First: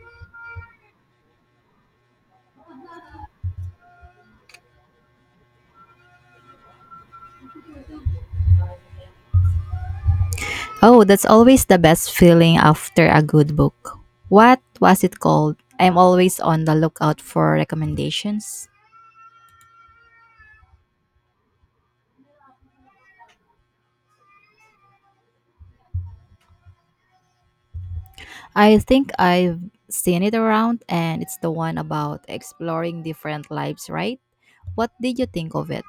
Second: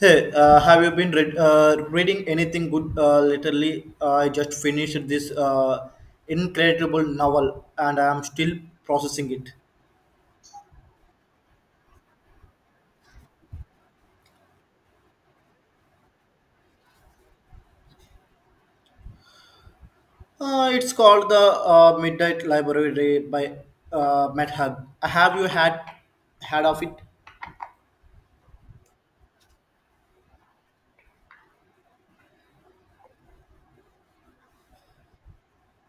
Hey, have you been reading anything good lately? I just finished this incredible novel and I am still processing it. Oh, that's always the best feeling after a good book. What was it called? I'm always on the lookout for recommendations. It's called the Midnight Library by Matt Hug. Have you had of it? I think I've seen it around and it's the one about exploring different lives, right? What did you think of it?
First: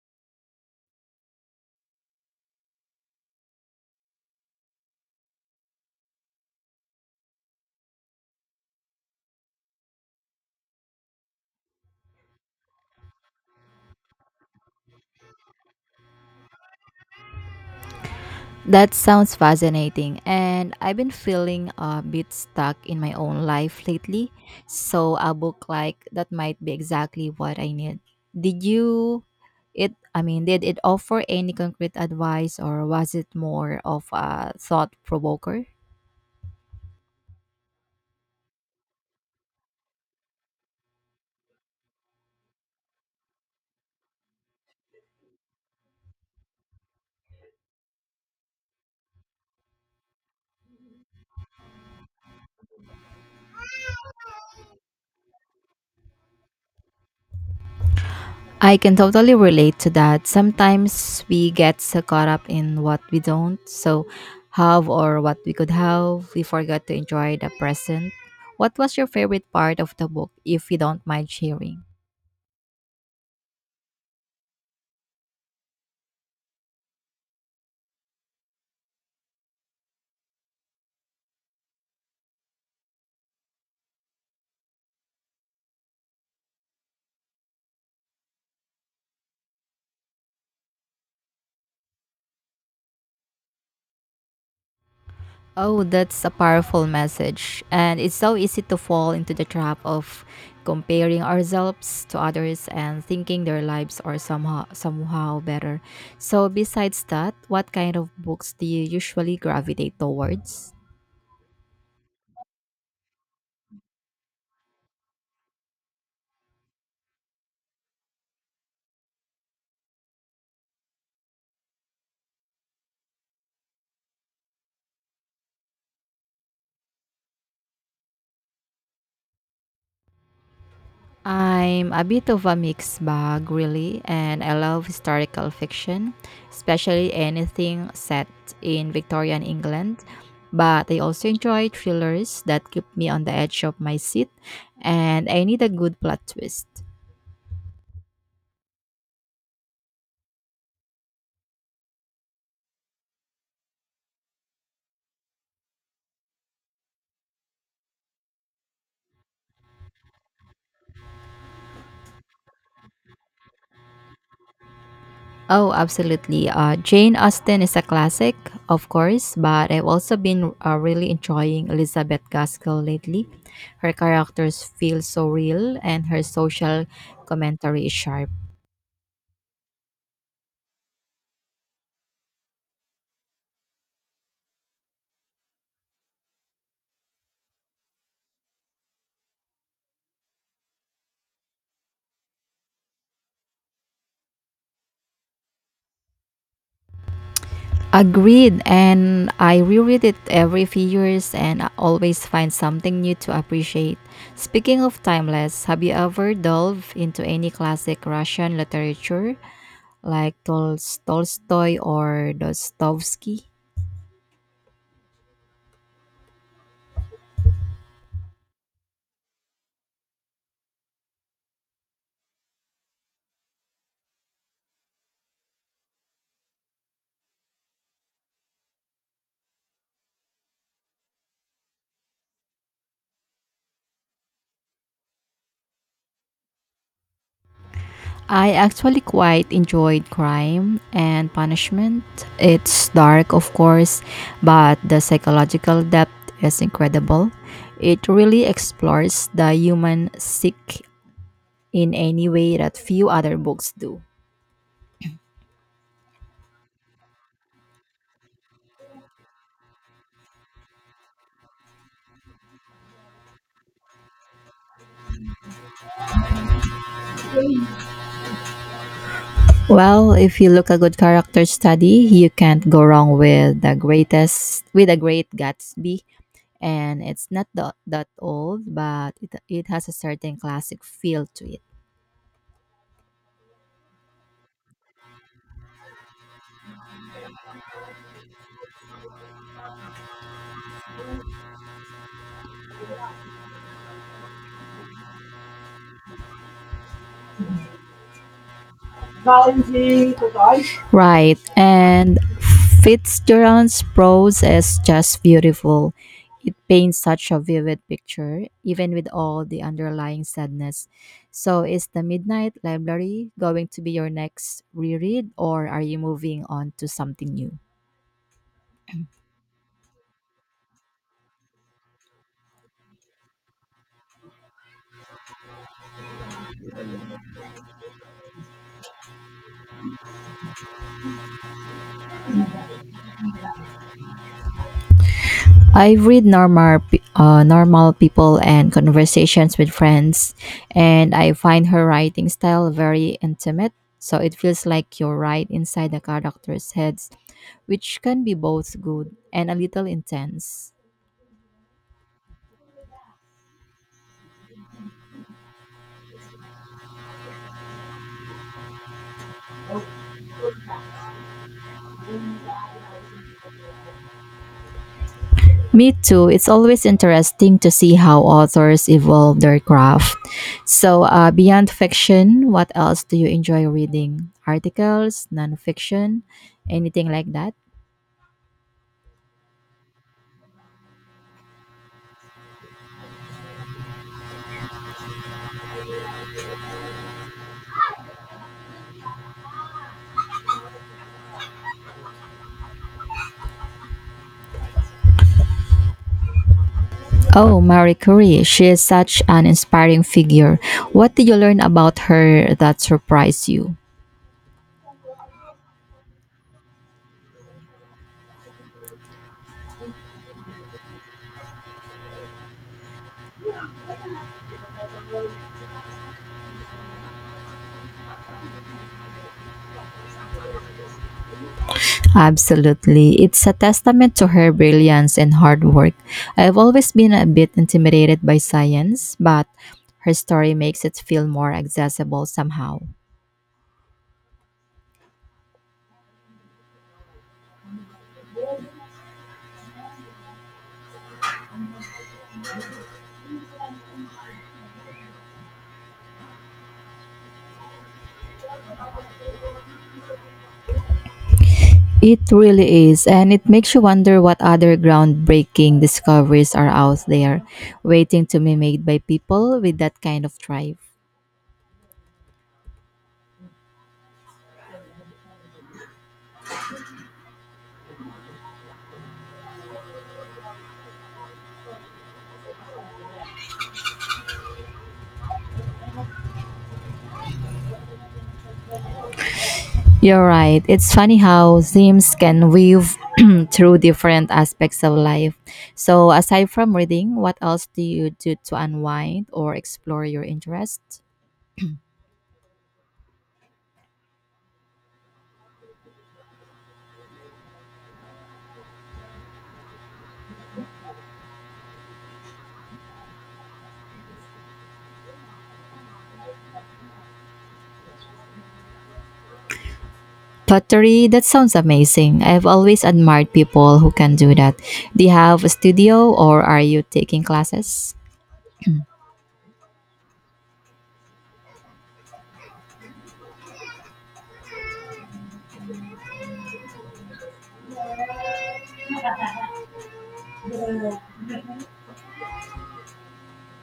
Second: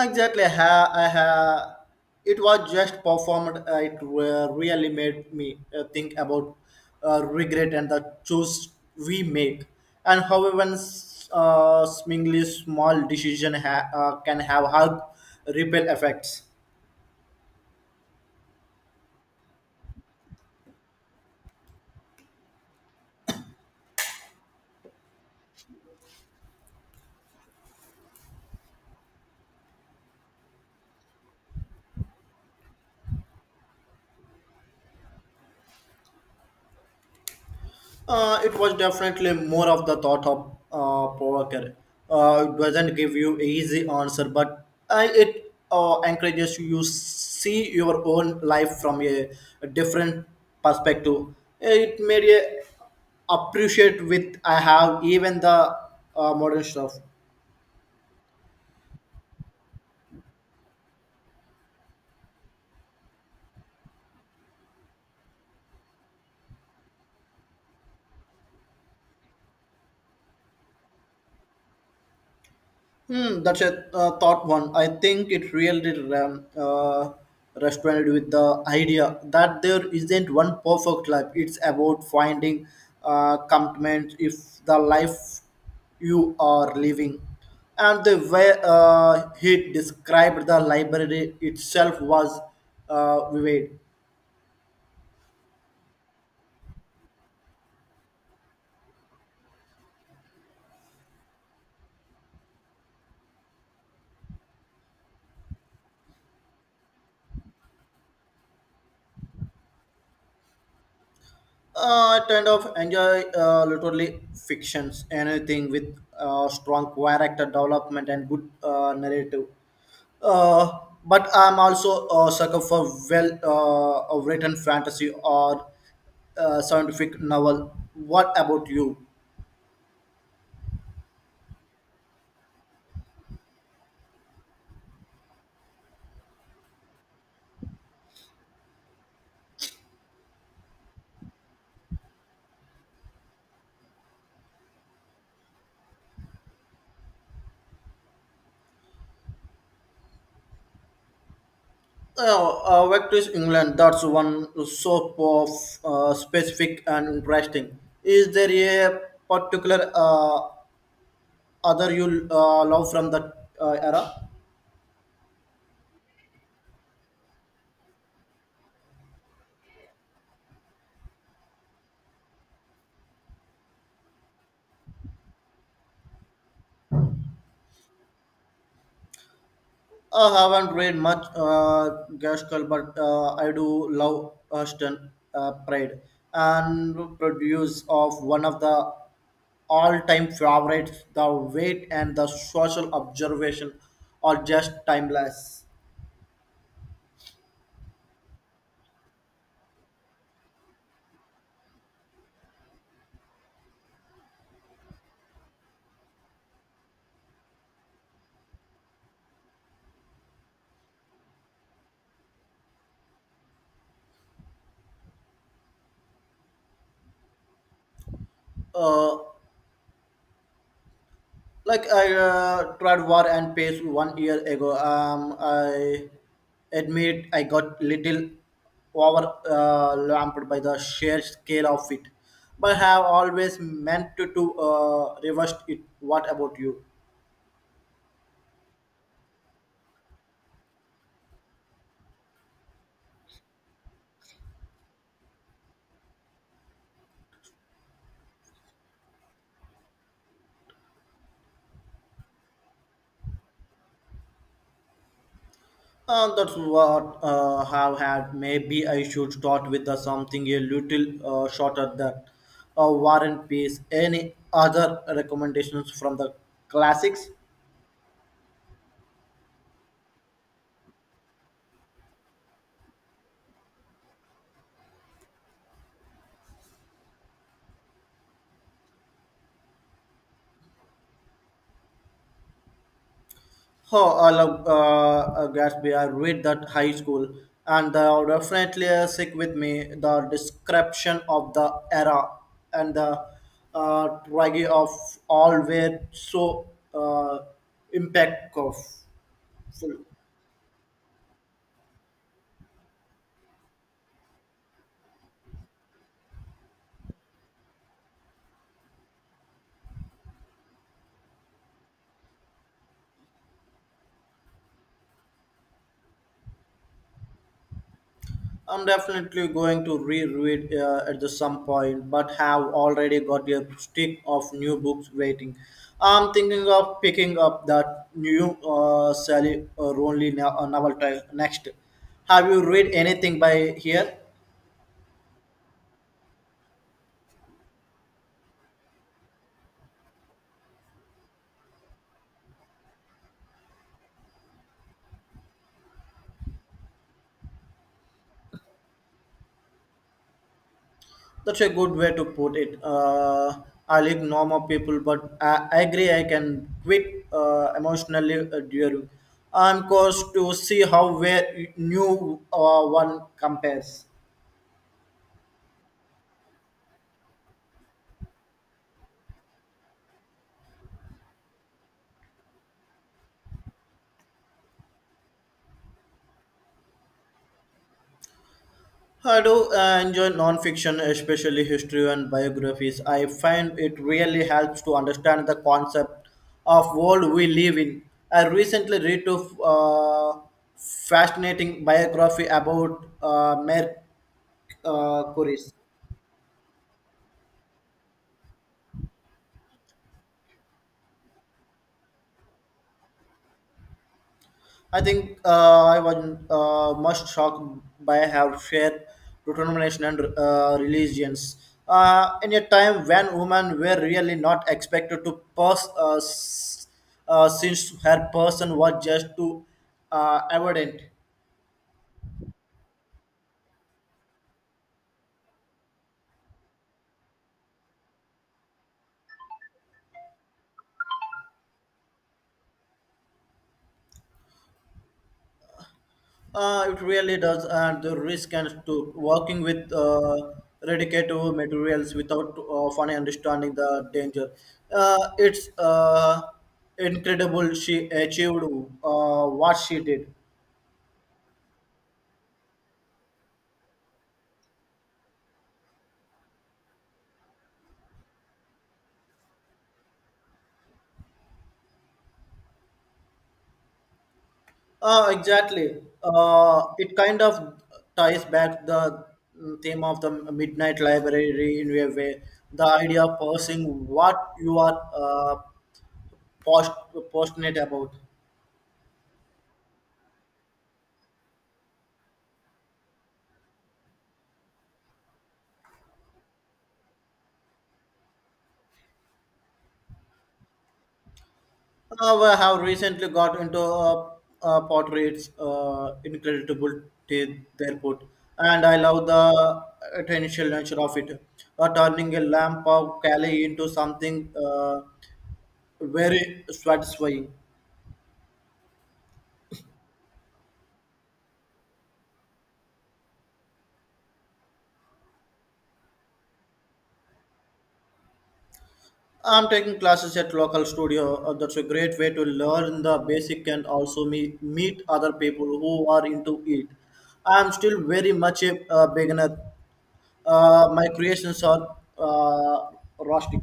Exactly. It was just performed. Really made me think about regret and the choice we make, and how even seemingly small decision can have hard ripple effects. That sounds fascinating, and I've been feeling a bit stuck in my own life lately, so a book like that might be exactly what I need. Did you it I mean, Did it offer any concrete advice or was it more of a thought provoker? It was definitely more of the thought of provoker. It doesn't give you easy answer, but I it encourages you see your own life from a different perspective. It made a appreciate with I have even the modern stuff. I can totally relate to that. Sometimes we get so caught up in what we don't so have or what we could have, we forget to enjoy the present. What was your favorite part of the book, if you don't mind sharing? Hmm, that's a thought one. I think it really resonated with the idea that there isn't one perfect life. It's about finding commitment if the life you are living. And the way he described the library itself was vivid. Oh, that's a powerful message. And it's so easy to fall into the trap of comparing ourselves to others and thinking their lives are somehow better. So besides that, what kind of books do you usually gravitate towards? I kind of enjoy literally fictions, anything with strong character development and good narrative. Uh, but I'm also a sucker for well a written fantasy or scientific novel. What about you? I'm a bit of a mixed bag, really, and I love historical fiction, especially anything set in Victorian England. But I also enjoy thrillers that keep me on the edge of my seat, and I need a good plot twist. Vector's England, that's one so of specific and interesting. Is there a particular other you love from that era? Oh, absolutely. Jane Austen is a classic, of course, but I've also been really enjoying Elizabeth Gaskell lately. Her characters feel so real, and her social commentary is sharp. I haven't read much Gaskell, but I do love Ashton Pride and produce of one of the all-time favorites. The weight and the social observation are just timeless. Agreed. And I reread it every few years and I always find something new to appreciate. Speaking of timeless, have you ever delved into any classic Russian literature like Tolstoy or Dostoevsky? Uh, like I tried war and peace 1 year ago. I admit I got little overwhelmed by the sheer scale of it, but have always meant to reverse it. What about you? I actually quite enjoyed Crime and Punishment. It's dark, of course, but the psychological depth is incredible. It really explores the human psyche in any way that few other books do. That's what have had. Maybe I should start with something a little shorter than War and Peace. Any other recommendations from the classics? Well, if you look a good character study, you can't go wrong with the greatest with a great Gatsby. And it's not that old, but it has a certain classic feel to it. Oh, I love Gatsby. I read that high school, and they are definitely sick with me. The description of the era and the tragedy of all were so impactful. Right. And Fitzgerald's prose is just beautiful. It paints such a vivid picture, even with all the underlying sadness. So, is The Midnight Library going to be your next reread, or are you moving on to something new? I'm definitely going to reread at the some point, but have already got a stick of new books waiting. I'm thinking of picking up that new Sally Rooney novel next. Have you read anything by here? I read normal people and conversations with friends, and I find her writing style very intimate. So it feels like you're right inside the characters' heads, which can be both good and a little intense. That's a good way to put it. I like normal people, but I agree I can quit emotionally during. I'm curious to see how where new one compares. Me too. It's always interesting to see how authors evolve their craft. So, beyond fiction, what else do you enjoy reading? Articles, nonfiction, anything like that? I do enjoy non-fiction, especially history and biographies. I find it really helps to understand the concept of world we live in. I recently read a uh, fascinating biography about Mer Curie. Oh, Marie Curie, she is such an inspiring figure. What did you learn about her that surprised you? I think I was most shocked by her sheer determination and religions. In a time when women were really not expected to since her person was just too evident. Absolutely. It's a testament to her brilliance and hard work. I've always been a bit intimidated by science, but her story makes it feel more accessible somehow. It really does, and the risk and to working with radioactive materials without fully understanding the danger. It's Incredible she achieved what she did. It really is, and it makes you wonder what other groundbreaking discoveries are out there waiting to be made by people with that kind of drive. Exactly. It kind of ties back the theme of the Midnight Library in a way. The idea of pursuing what you are post- passionate about. You're right. It's funny how themes can weave through different aspects of life. So, aside from reading, what else do you do to unwind or explore your interests? I have recently got into portraits, incredible to their put, and I love the potential nature of it. Turning a lamp of Cali into something very satisfying. Pottery, that sounds amazing. I've always admired people who can do that. Do you have a studio or are you taking classes? I'm taking classes at local studio. That's a great way to learn the basic and also meet other people who are into it. I'm still very much a beginner. My creations are rustic.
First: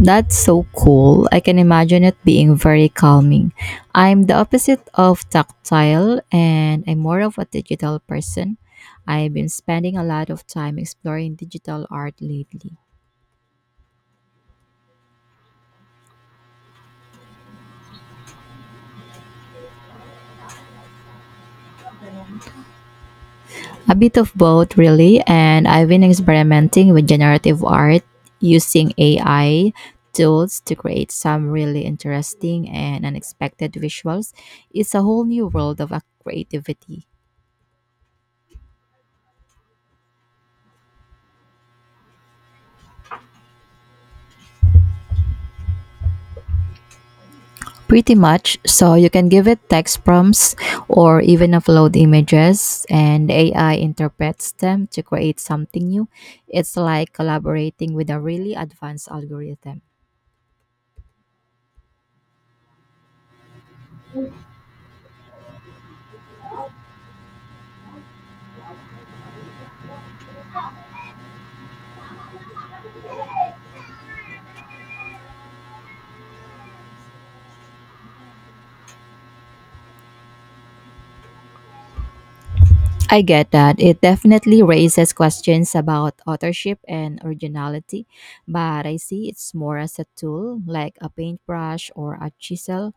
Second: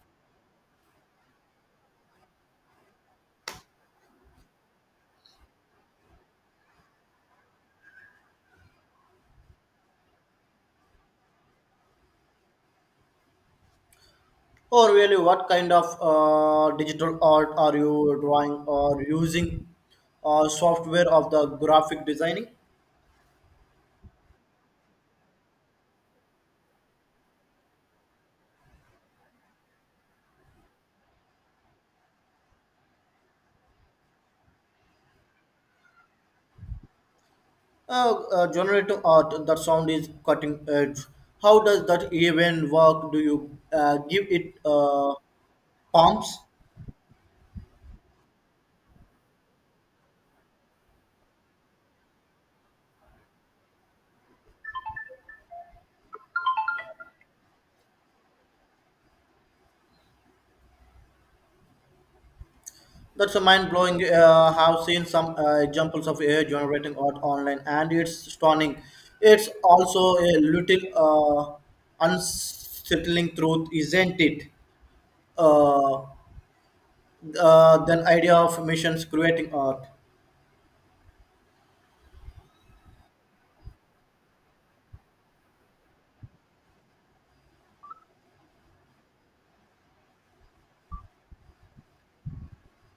That's so cool. I can imagine it being very calming. I'm the opposite of tactile and I'm more of a digital person. I've been spending a lot of time exploring digital art lately. Or really, what kind of digital art are you drawing or using software of the graphic designing? A bit of both, really, and I've been experimenting with generative art using AI tools to create some really interesting and unexpected visuals. It's a whole new world of creativity. Generative art, the sound is cutting edge. How does that even work? Do you give it prompts? Pretty much. So you can give it text prompts or even upload images, and AI interprets them to create something new. It's like collaborating with a really advanced algorithm. That's a mind blowing. Have seen some examples of AI generating art online, and it's stunning. It's also a little unsettling truth, isn't it? Uh, then idea of missions creating art I get that. It definitely raises questions about authorship and originality, but I see it's more as a tool, like a paintbrush or a chisel,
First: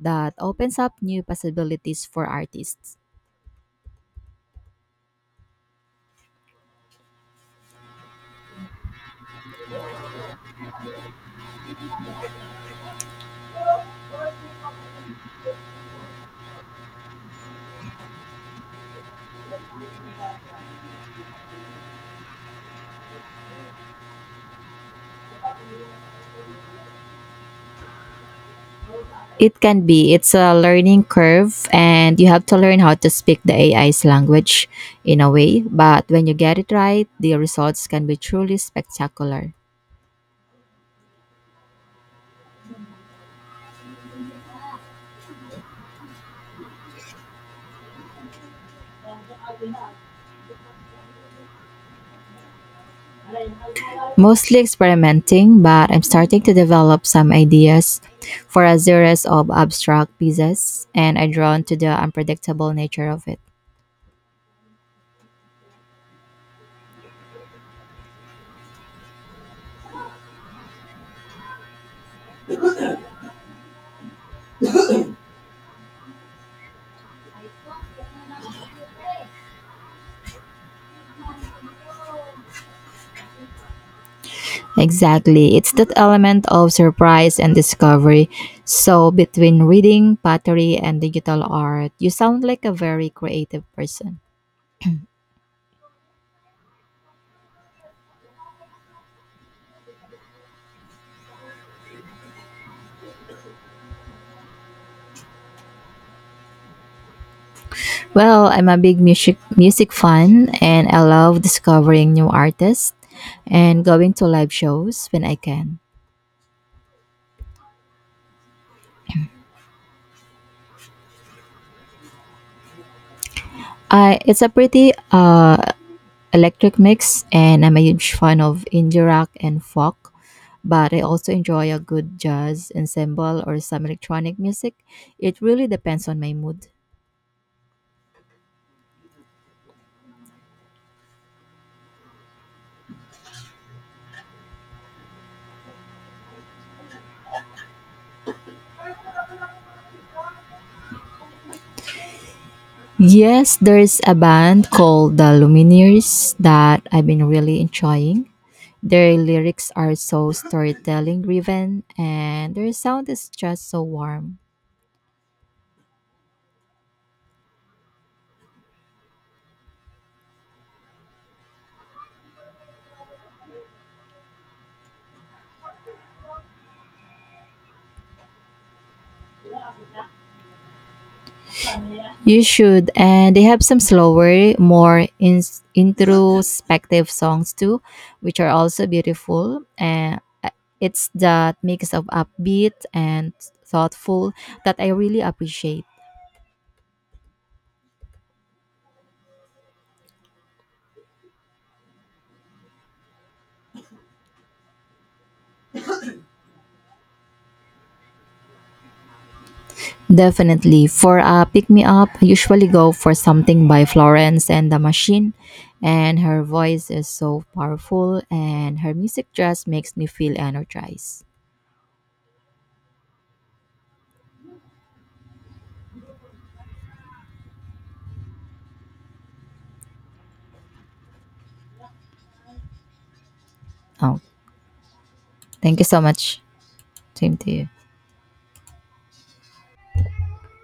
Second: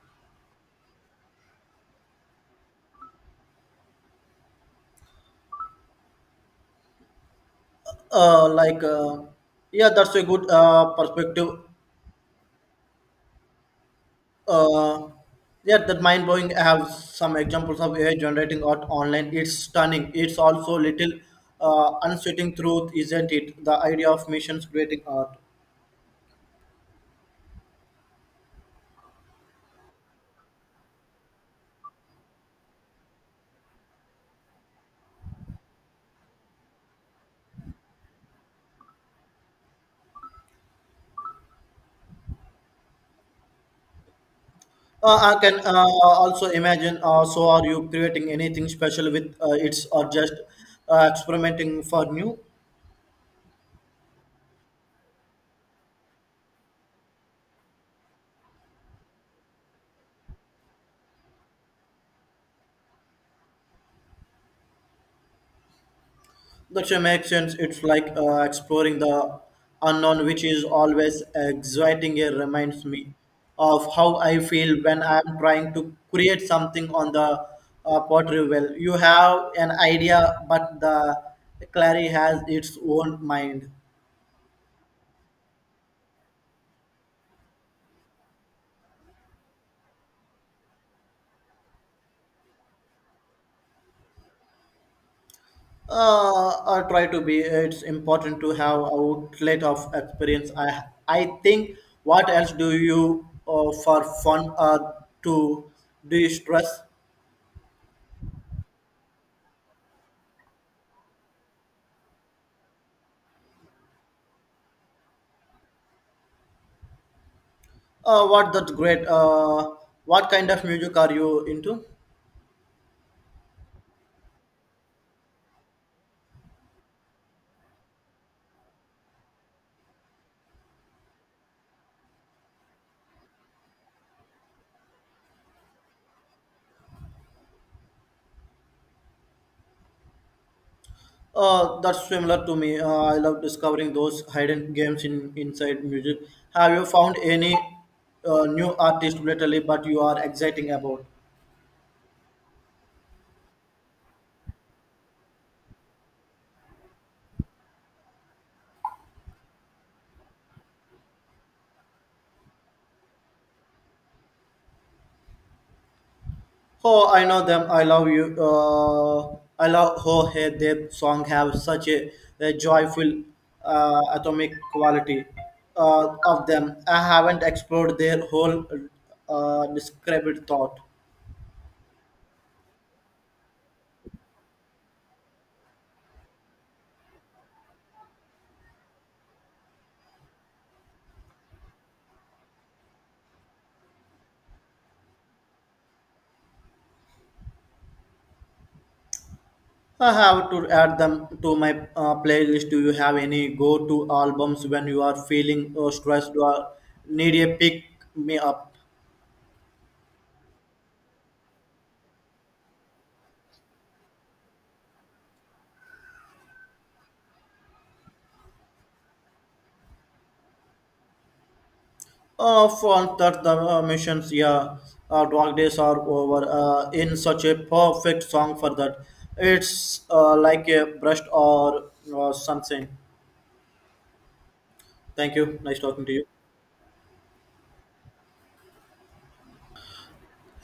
that opens up new possibilities for artists. Like yeah, that's a good perspective, uh, yeah, that mind blowing, I have some examples of ai generating art online, it's stunning, it's also little unsettling truth isn't it, the idea of missions creating art, It can be. It's a learning curve, and you have to learn how to speak the AI's language in a way. But when you get it right, the results can be truly spectacular. I can also imagine so are you creating anything special with it's or just experimenting for new. Mostly experimenting, but I'm starting to develop some ideas for a series of abstract pieces, and I'm drawn to the unpredictable nature of it. That sure makes sense. It's like exploring the unknown, which is always exciting. It reminds me of how I feel when I'm trying to create something on the pottery well. You have an idea, but the clary has its own mind. Exactly. It's that element of surprise and discovery. So, between reading, pottery, and digital art, you sound like a very creative person. I try to be. It's important to have outlet of experience. I think. What else do you for fun or to de stress? Well, I'm a big music fan and I love discovering new artists and going to live shows when I can. What that great? What kind of music are you into? I It's a pretty electric mix and I'm a huge fan of indie rock and folk, but I also enjoy a good jazz ensemble or some electronic music. It really depends on my mood. That's similar to me. I love discovering those hidden games in inside music. Have you found any new artist lately? But you are exciting about. Yes, there's a band called the Lumineers that I've been really enjoying. Their lyrics are so storytelling driven and their sound is just so warm. Oh, I know them. I love you. I love how hey, their song have such a joyful atomic quality of them. I haven't explored their whole described thought. You should, and they have some slower, more introspective songs too, which are also beautiful. And it's that mix of upbeat and thoughtful that I really appreciate. I have to add them to my playlist. Do you have any go to albums when you are feeling stressed or need a pick me up? Definitely. For a pick me up, I usually go for something by Florence and the Machine. And her voice is so powerful, and her music just makes me feel energized. For that, the missions, yeah, dog days are over. In such a perfect song for that. It's like a brush or something. Oh, Thank you. Nice thank you so talking to you. much. Same to you.